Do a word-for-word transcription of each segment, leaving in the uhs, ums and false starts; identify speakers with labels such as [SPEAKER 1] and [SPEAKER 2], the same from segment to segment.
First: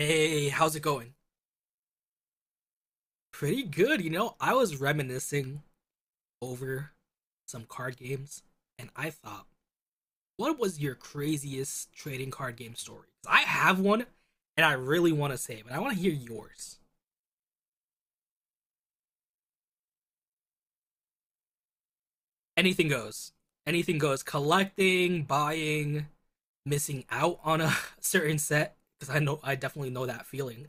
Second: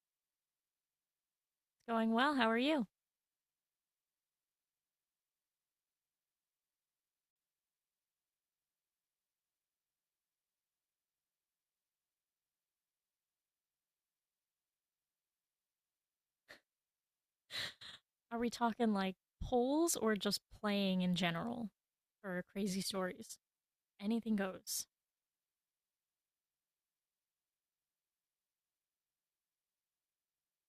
[SPEAKER 1] Hey, how's it going?
[SPEAKER 2] Going well. How are you?
[SPEAKER 1] Pretty good, you know. I was reminiscing over some card games, and I thought, what was your craziest trading card game story?" I have one, and I really want to say it, but I want to hear yours.
[SPEAKER 2] Are we talking like polls or just playing in general for crazy
[SPEAKER 1] Anything goes.
[SPEAKER 2] stories?
[SPEAKER 1] Anything goes.
[SPEAKER 2] Anything goes.
[SPEAKER 1] Collecting, buying, missing out on a certain set, because I know I definitely know that feeling.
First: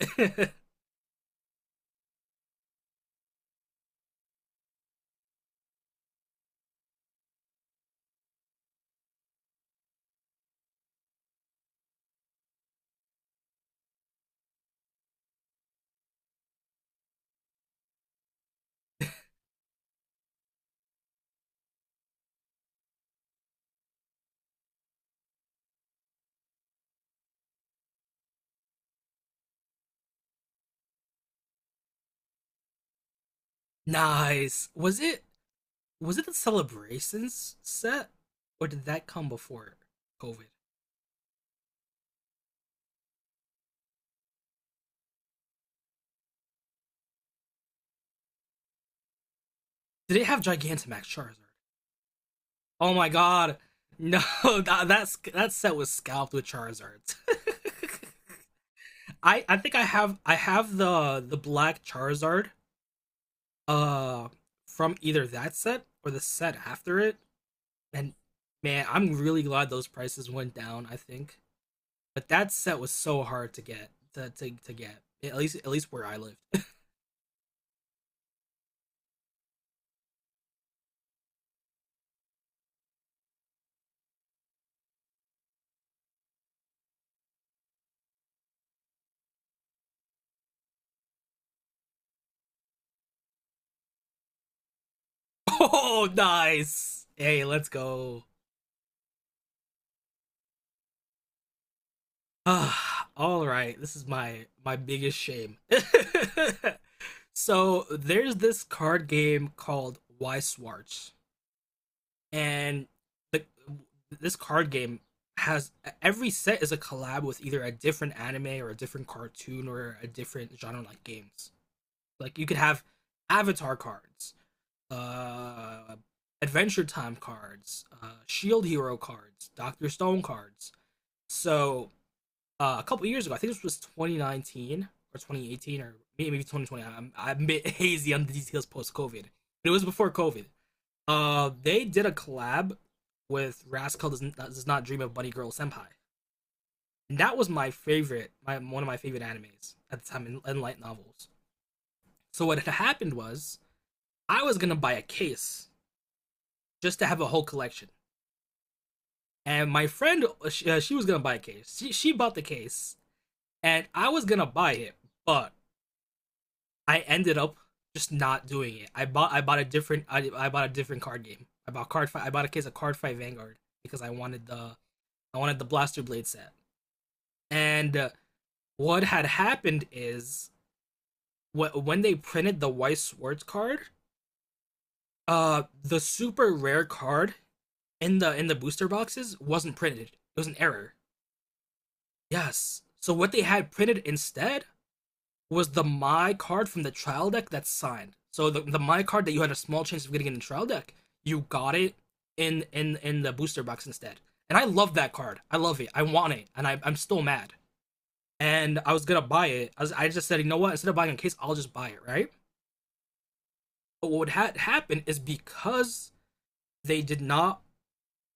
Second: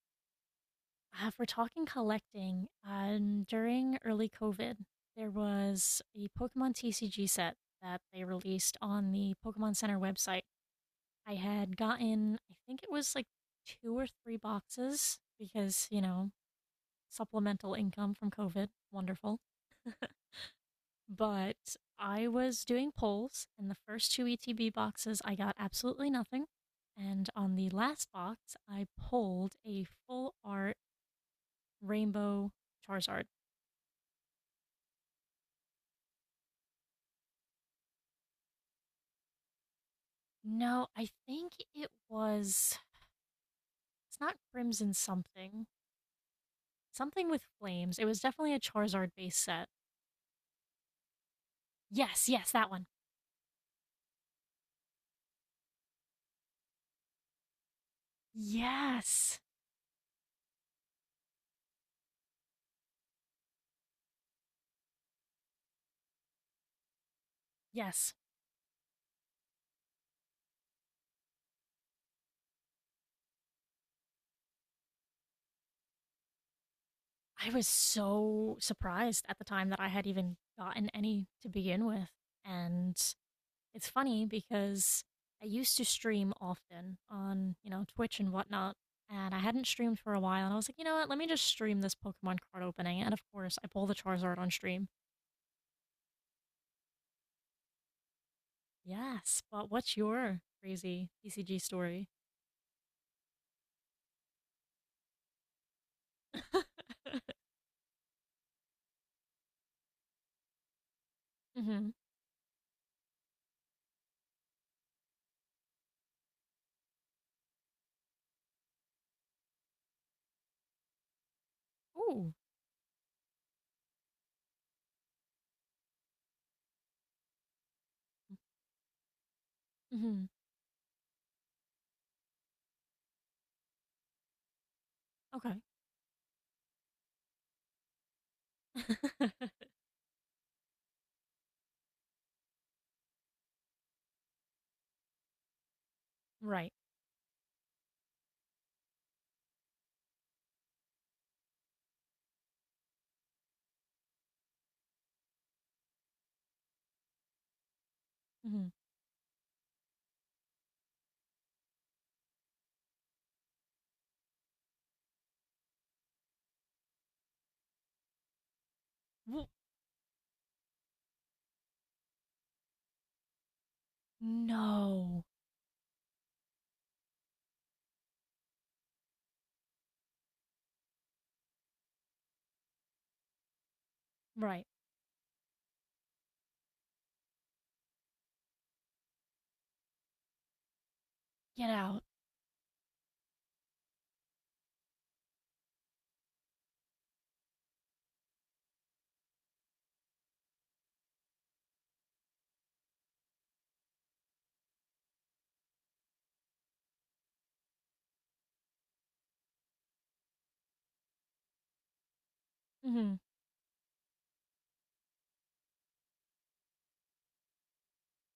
[SPEAKER 2] Uh, if we're talking collecting, um, during early COVID, there was a Pokemon T C G set that they released on the Pokemon Center website. I had gotten, I think it was like two or three boxes because, you know, supplemental income from COVID. Wonderful. But I was doing polls, and the first two E T B boxes, I got absolutely nothing. And on the last box, I pulled a full art rainbow Charizard.
[SPEAKER 1] Nice. Was it was it the celebrations set, or did that come before COVID?
[SPEAKER 2] No, I think it was. It's not Crimson something. Something with flames. It was definitely a Charizard base set.
[SPEAKER 1] Did it have Gigantamax Charizard?
[SPEAKER 2] Yes, yes, that one.
[SPEAKER 1] Oh my god. No, that that's, that set was scalped with Charizards.
[SPEAKER 2] Yes,
[SPEAKER 1] I I think I have I have the the black Charizard uh from either that set or the set after it.
[SPEAKER 2] yes.
[SPEAKER 1] And man, I'm really glad those prices went down, I think. But that set was so hard to get to to, to get. At least at least where I lived.
[SPEAKER 2] I was so surprised at the time that I had even gotten any to begin with. And it's funny because I used to stream often on, you know, Twitch and whatnot, and I hadn't streamed for a while, and I was like, you know what, let me just stream this Pokemon card opening, and of course, I pull the Charizard on stream.
[SPEAKER 1] Oh, nice. Hey, let's go.
[SPEAKER 2] Yes, but what's your crazy P C G story?
[SPEAKER 1] Ah, all right. This is my my biggest shame. So there's this card game called Why Swartz,
[SPEAKER 2] Mm-hmm.
[SPEAKER 1] and the, this card game has every set is a collab with either a different anime or a different cartoon or a different genre like games.
[SPEAKER 2] Ooh.
[SPEAKER 1] Like you could have Avatar cards, uh, Adventure Time cards, uh, Shield Hero cards, Doctor Stone
[SPEAKER 2] Mm-hmm.
[SPEAKER 1] cards. So uh, a couple years ago. I think this was twenty nineteen or
[SPEAKER 2] Okay.
[SPEAKER 1] twenty eighteen or maybe twenty twenty. I'm I'm a bit hazy on the details post COVID. But it was before COVID. Uh, they did a collab with Rascal does, Not, does not dream of Bunny Girl Senpai,
[SPEAKER 2] Right.
[SPEAKER 1] and that was my favorite, my one of my favorite animes at the time in, in light novels. So what had happened was I was gonna buy a case just to have a whole collection,
[SPEAKER 2] Mm-hmm.
[SPEAKER 1] and my friend uh, she, uh, she was gonna buy a case. She she bought the case, and I was gonna buy it, but I ended up just not doing it. I bought I bought a different I, I bought a different card game. I bought card fight. I bought a case of card fight Vanguard because I wanted the
[SPEAKER 2] No.
[SPEAKER 1] I wanted the Blaster Blade set. And uh, what had happened is wh- when they printed the White Swords card,
[SPEAKER 2] Right.
[SPEAKER 1] uh, the super rare card in the in the booster boxes wasn't printed. It was an error.
[SPEAKER 2] Get out.
[SPEAKER 1] Yes. So what they had printed instead was the my card from the trial deck that's signed. So the, the my card that you had a small chance of getting in the trial deck, you got it in in in the booster box instead. And I love that card. I love it. I want it, and I, I'm still mad. And I was gonna buy it. I, was, I just said, you know what? Instead of buying a case, I'll just buy it, right?
[SPEAKER 2] Mm-hmm.
[SPEAKER 1] But what had happened is because they did not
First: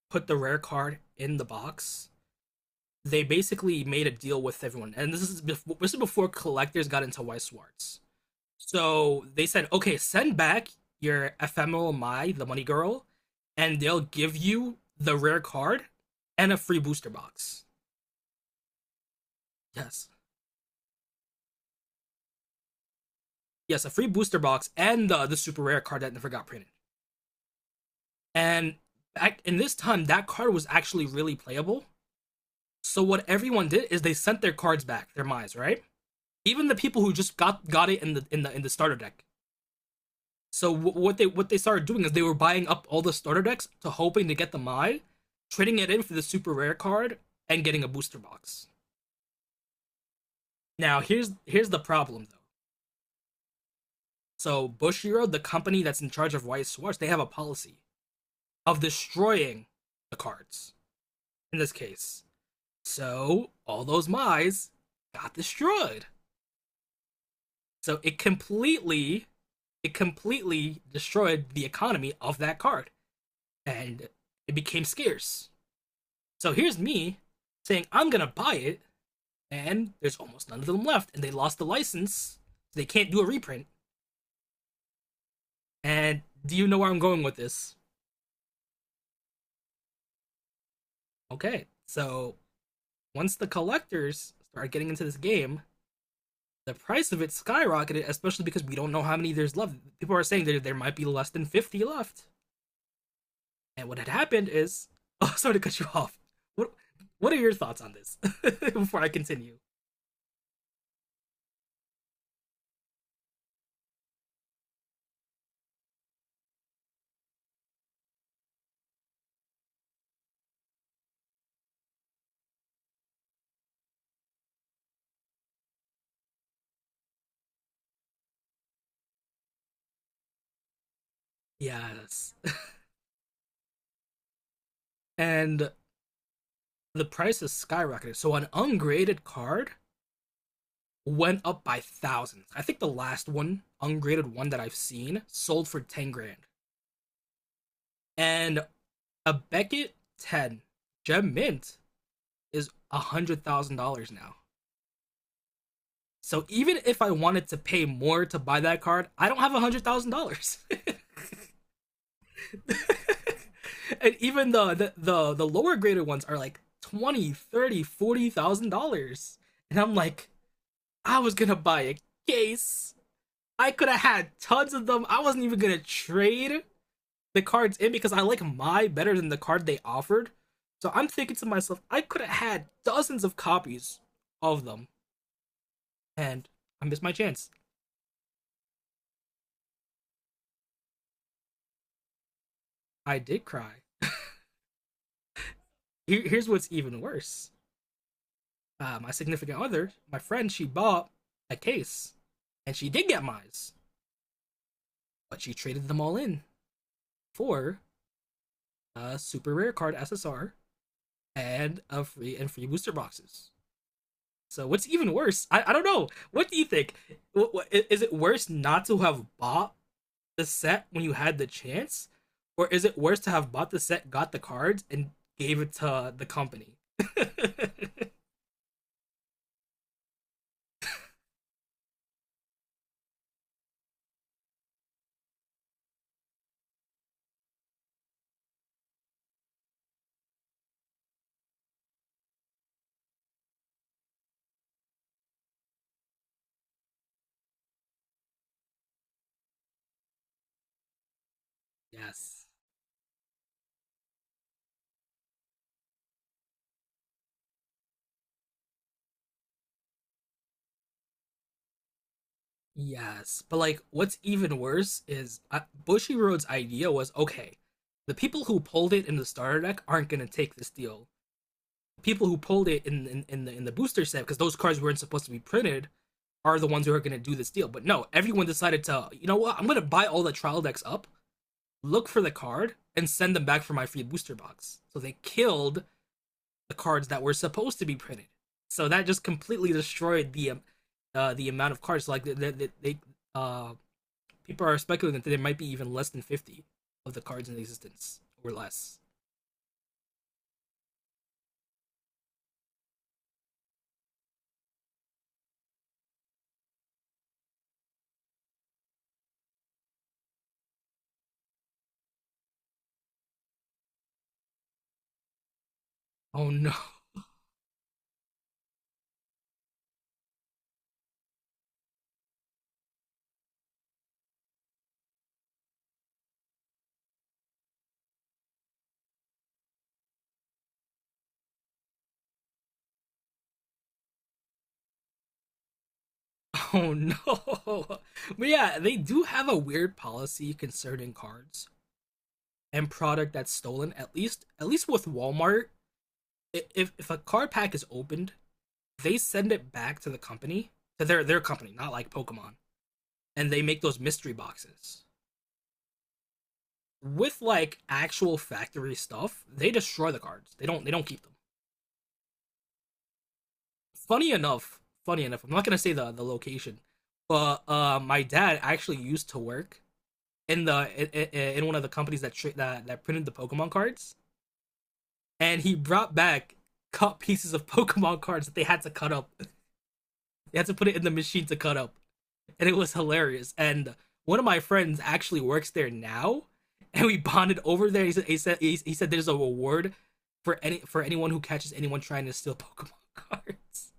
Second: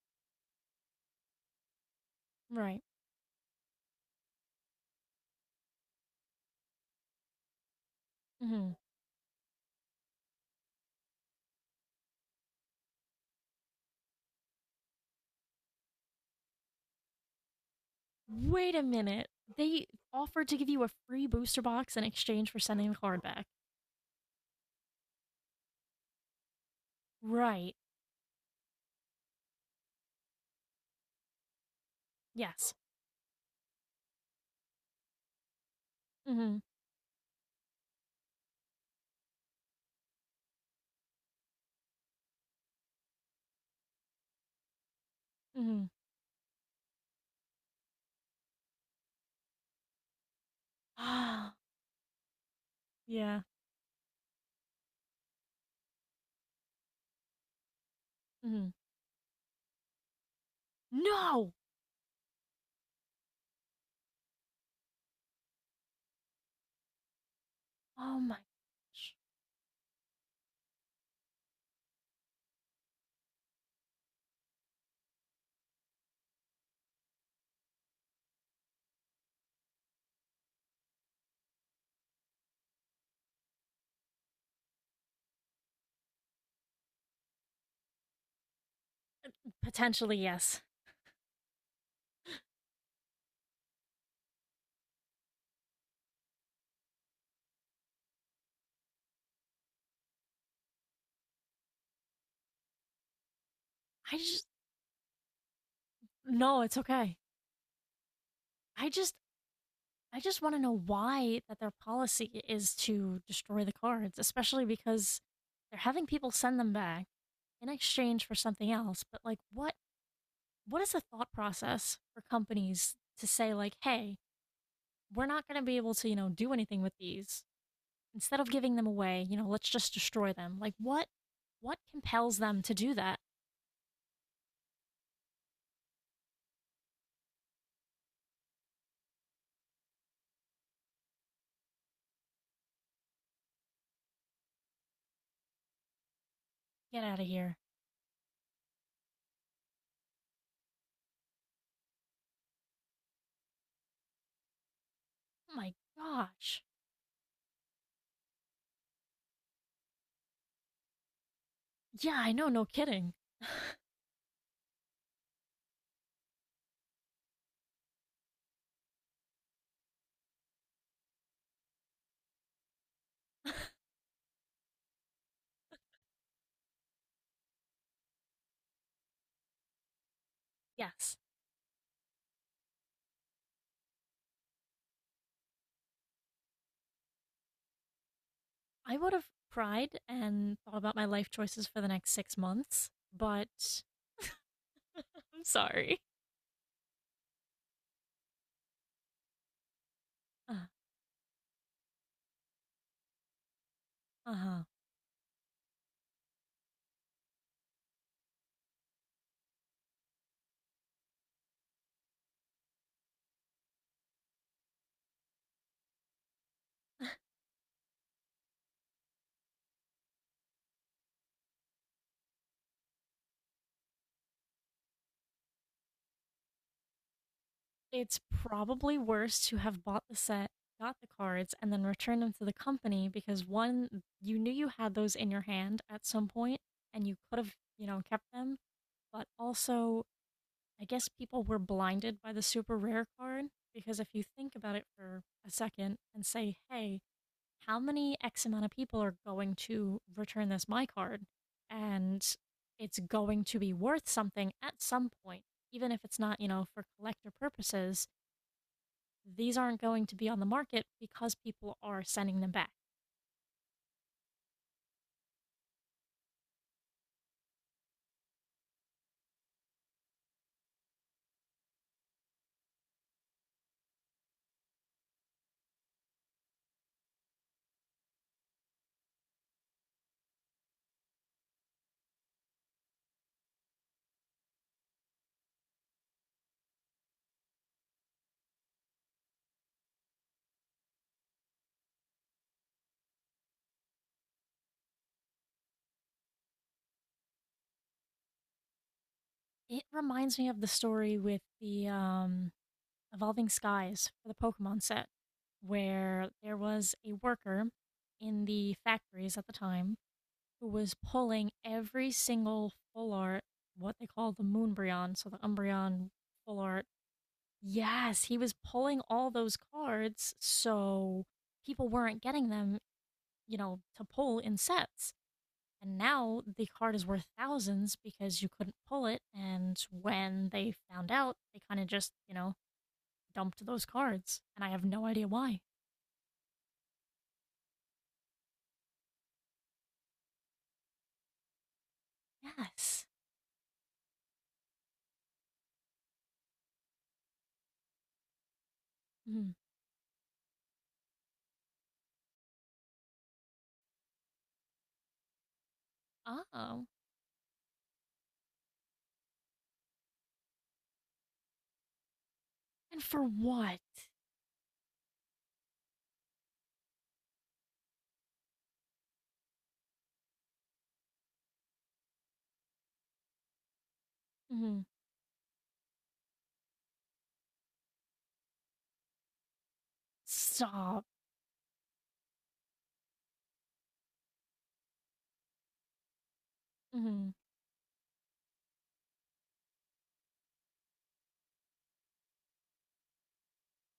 [SPEAKER 1] put the rare card in the box,
[SPEAKER 2] Right.
[SPEAKER 1] they basically made a deal with everyone. And this is before, this is before collectors got into White Swartz.
[SPEAKER 2] Mm-hmm.
[SPEAKER 1] So they said, okay, send back your ephemeral Mai, the money girl, and they'll give you the rare card and a free booster box.
[SPEAKER 2] Wait a minute. They
[SPEAKER 1] Yes.
[SPEAKER 2] offered to give you a free booster box in exchange for sending the card back.
[SPEAKER 1] Yes, a free booster box and the, the super rare card that never got printed.
[SPEAKER 2] Right.
[SPEAKER 1] And back, in this time, that card was actually really playable.
[SPEAKER 2] Yes.
[SPEAKER 1] So what everyone did is they sent their cards back, their Mai's, right?
[SPEAKER 2] Mm
[SPEAKER 1] Even the people who just got got it in the in the in the starter deck. So what they what they started doing is they were buying up all the starter decks to hoping to get the Mai,
[SPEAKER 2] hmm.
[SPEAKER 1] trading
[SPEAKER 2] Mm hmm.
[SPEAKER 1] it in for the super rare card and getting a booster box. Now here's
[SPEAKER 2] Ah,
[SPEAKER 1] here's the problem though.
[SPEAKER 2] yeah.
[SPEAKER 1] So Bushiro, the company that's in charge of White Swartz, they have a policy
[SPEAKER 2] Mm hmm.
[SPEAKER 1] of destroying the cards
[SPEAKER 2] No!
[SPEAKER 1] in this case. So all those Mai's got destroyed. So it
[SPEAKER 2] Oh my gosh.
[SPEAKER 1] completely it completely destroyed the economy of that card and it became scarce. So here's me saying I'm gonna buy it, and there's almost none of them left, and they lost the license. So they can't do a reprint. And do you know where I'm going with this?
[SPEAKER 2] Potentially, yes.
[SPEAKER 1] Okay, so once the collectors started getting into this game, the price of it skyrocketed, especially because we don't know how many there's left. People are saying there there might be less than fifty left. And what had
[SPEAKER 2] I just.
[SPEAKER 1] happened is, oh, sorry to cut you off.
[SPEAKER 2] No,
[SPEAKER 1] What
[SPEAKER 2] it's okay.
[SPEAKER 1] what are your thoughts on this?
[SPEAKER 2] I
[SPEAKER 1] Before I
[SPEAKER 2] just.
[SPEAKER 1] continue.
[SPEAKER 2] I just want to know why that their policy is to destroy the cards, especially because they're having people send them back in exchange for something else. But like, what what is the thought process for companies to say like, "Hey, we're not going to be able to, you know, do anything with these. Instead of giving them away, you know, let's just destroy them. Like what what
[SPEAKER 1] Yes.
[SPEAKER 2] compels them to do that?
[SPEAKER 1] And the price has skyrocketed. So an ungraded card went up by thousands. I think the last one, ungraded one that I've seen, sold for 10 grand.
[SPEAKER 2] Get out of here.
[SPEAKER 1] And a Beckett ten gem mint is one hundred thousand dollars now.
[SPEAKER 2] Oh my
[SPEAKER 1] So
[SPEAKER 2] gosh.
[SPEAKER 1] even if I wanted to pay more to buy that card, I don't have one hundred thousand dollars.
[SPEAKER 2] Yeah, I know, no kidding.
[SPEAKER 1] And even the, the the the lower graded ones are like twenty, thousand dollars, thirty, forty thousand dollars. Forty thousand dollars. And I'm like, I was going to buy a case I could have had tons of them. I wasn't even gonna trade the cards in because I like my better than the card they offered. So I'm
[SPEAKER 2] Yes.
[SPEAKER 1] thinking to myself, I could have had dozens of copies of them, and I missed my chance.
[SPEAKER 2] I would have cried and thought about my life choices for the next six months,
[SPEAKER 1] I did cry.
[SPEAKER 2] but I'm sorry.
[SPEAKER 1] Here's what's even worse. Uh, my significant other, my friend, she
[SPEAKER 2] Uh,
[SPEAKER 1] bought a case, and she did get mine,
[SPEAKER 2] uh-huh.
[SPEAKER 1] but she traded them all in for a super rare card S S R and a free and free booster boxes. So what's even worse? I, I don't know. What do you think? What, what, is it worse not to have bought the set when you had the chance, or is it worse to have bought the set, got the cards, and gave it to the company?
[SPEAKER 2] It's probably worse to have bought the set, got the cards, and then returned them to the company because one, you knew you had those in your hand at some point and you could have, you know, kept them. But also, I guess people were blinded by the super rare card because if you think about it for a second and say, hey, how many X amount of people are going to return this my card? And
[SPEAKER 1] Yes,
[SPEAKER 2] it's going to be worth something at some point, even if it's not, you know, for collector purposes these aren't going to be on the market because people are sending them back.
[SPEAKER 1] yes. But like, what's even worse is uh, Bushy idea was okay. The people who pulled it in the starter deck aren't gonna take this deal. People who pulled it in in, in the in the booster set because those cards weren't supposed to be printed are the ones who are going to do this deal. But no, everyone decided to, you know what? I'm going to buy all the trial decks up, look for the card, and send them back for my free booster box. So they killed the cards that were supposed to be printed. So that just completely destroyed the um, uh, the amount of cards. Like they, they, they uh, people are speculating that there might be even less than fifty of the cards in existence or less.
[SPEAKER 2] It reminds me of the story with the um, Evolving Skies for the Pokemon set, where there was a worker in the factories at the time who was pulling every single full art, what they call the Moonbryon, so the Umbreon
[SPEAKER 1] Oh
[SPEAKER 2] full
[SPEAKER 1] no,
[SPEAKER 2] art. Yes, he was pulling all those cards so people weren't getting them, you know, to pull in sets. And now the card is worth thousands because you couldn't pull it. And when they found out, they kind of just, you know, dumped those cards. And I have no idea why.
[SPEAKER 1] oh no. But yeah, they do have a weird policy concerning cards and
[SPEAKER 2] Yes.
[SPEAKER 1] product that's stolen at least at least with Walmart. If, if a card pack is opened, they send
[SPEAKER 2] Mm.
[SPEAKER 1] it back to the company, to their their company, not like Pokemon, and they make those mystery boxes
[SPEAKER 2] Oh.
[SPEAKER 1] with like actual factory stuff. They destroy the cards. They don't they don't keep them.
[SPEAKER 2] And for what?
[SPEAKER 1] Funny enough funny enough I'm not gonna say the the location, but uh my dad actually used to work in the in, in one of the companies that tra- that that printed the Pokemon cards,
[SPEAKER 2] Mm.
[SPEAKER 1] and he brought back cut pieces of Pokemon cards that they had to cut up. They had to put it in
[SPEAKER 2] Stop.
[SPEAKER 1] the machine to cut up, and it was hilarious. And one of my friends actually works there now, and we
[SPEAKER 2] Mm.
[SPEAKER 1] bonded over there. He said he said he, he said there's a reward for any for anyone who catches anyone trying to steal Pokemon cards.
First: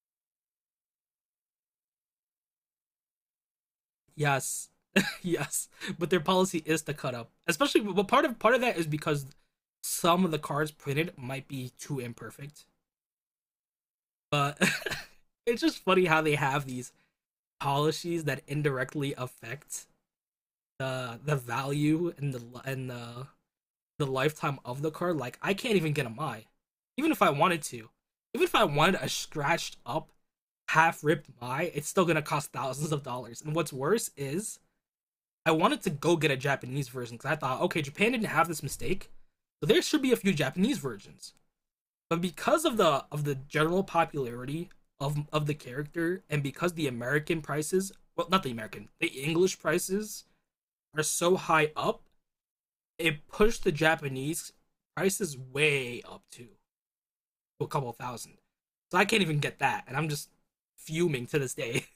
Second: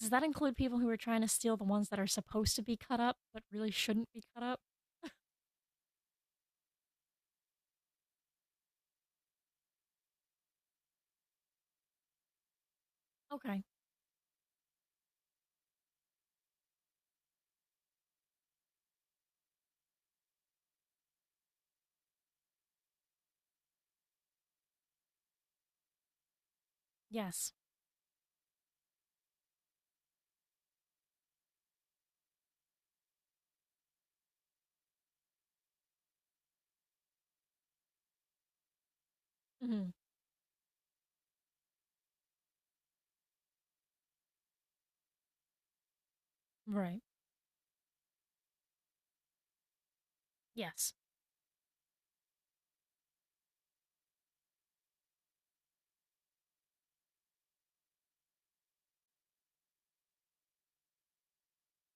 [SPEAKER 2] Does that include people who are trying to steal the ones that are supposed to be cut up but really shouldn't be cut up?
[SPEAKER 1] Yes, yes, but their policy is to cut up, especially. But part of part of that is because some of the cards printed might be too imperfect,
[SPEAKER 2] Okay.
[SPEAKER 1] but. It's just funny how they have these policies that indirectly affect the the value and the and the the lifetime of the card. Like I can't even get a my, even if I
[SPEAKER 2] Yes.
[SPEAKER 1] wanted to, even if I wanted a scratched up half ripped my, it's still gonna cost thousands of dollars. And what's worse is I wanted to go get a Japanese version because I thought, okay, Japan didn't have this mistake, so there
[SPEAKER 2] Mm.
[SPEAKER 1] should be a few Japanese versions, but because of the of the general popularity of of the character and because the
[SPEAKER 2] Right.
[SPEAKER 1] American prices, well, not the American, the English prices
[SPEAKER 2] Yes.
[SPEAKER 1] are so high up, it pushed the Japanese prices way up too, to a couple thousand. So I can't even get that, and I'm just fuming to this day.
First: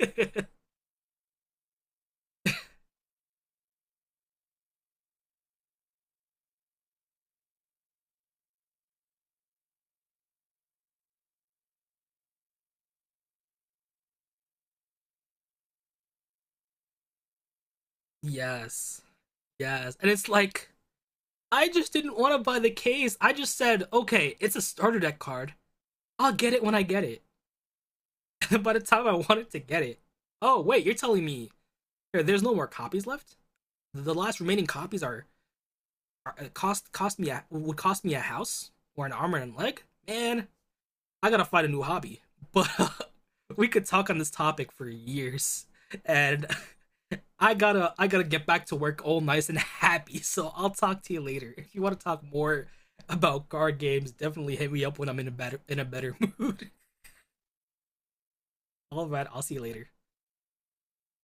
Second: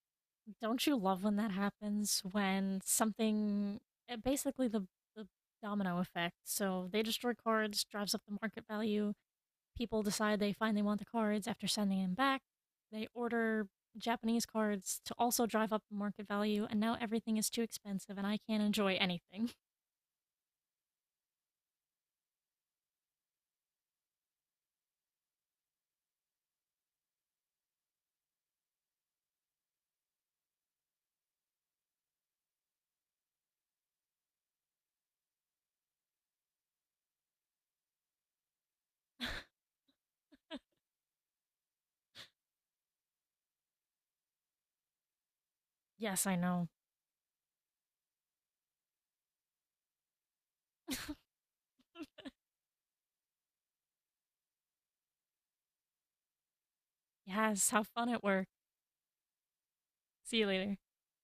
[SPEAKER 2] Don't you love when that happens? When something, uh, basically the, the domino effect. So they destroy cards, drives up the market value. People decide they finally want the cards after sending them back. They order Japanese cards to also drive up the market value, and now everything is too expensive and I can't enjoy
[SPEAKER 1] Yes,
[SPEAKER 2] anything.
[SPEAKER 1] yes, and it's like I just didn't want to buy the case. I just said, okay, it's a starter deck card. I'll get it when I get it. By the time I wanted to get it, oh wait, you're telling me here, there's no more copies left. The last remaining copies are, are uh, cost cost me a, would cost me a house or an arm and a leg. Man, I gotta find a new hobby. But we could talk on this topic for years,
[SPEAKER 2] Yes, I
[SPEAKER 1] and
[SPEAKER 2] know.
[SPEAKER 1] I gotta I gotta get back to work all nice and happy. So I'll talk to you later. If you want to talk more about card games, definitely hit me up when I'm in a better in a better mood.
[SPEAKER 2] Yes, have fun at work.
[SPEAKER 1] All right, I'll see you later.
[SPEAKER 2] See you later.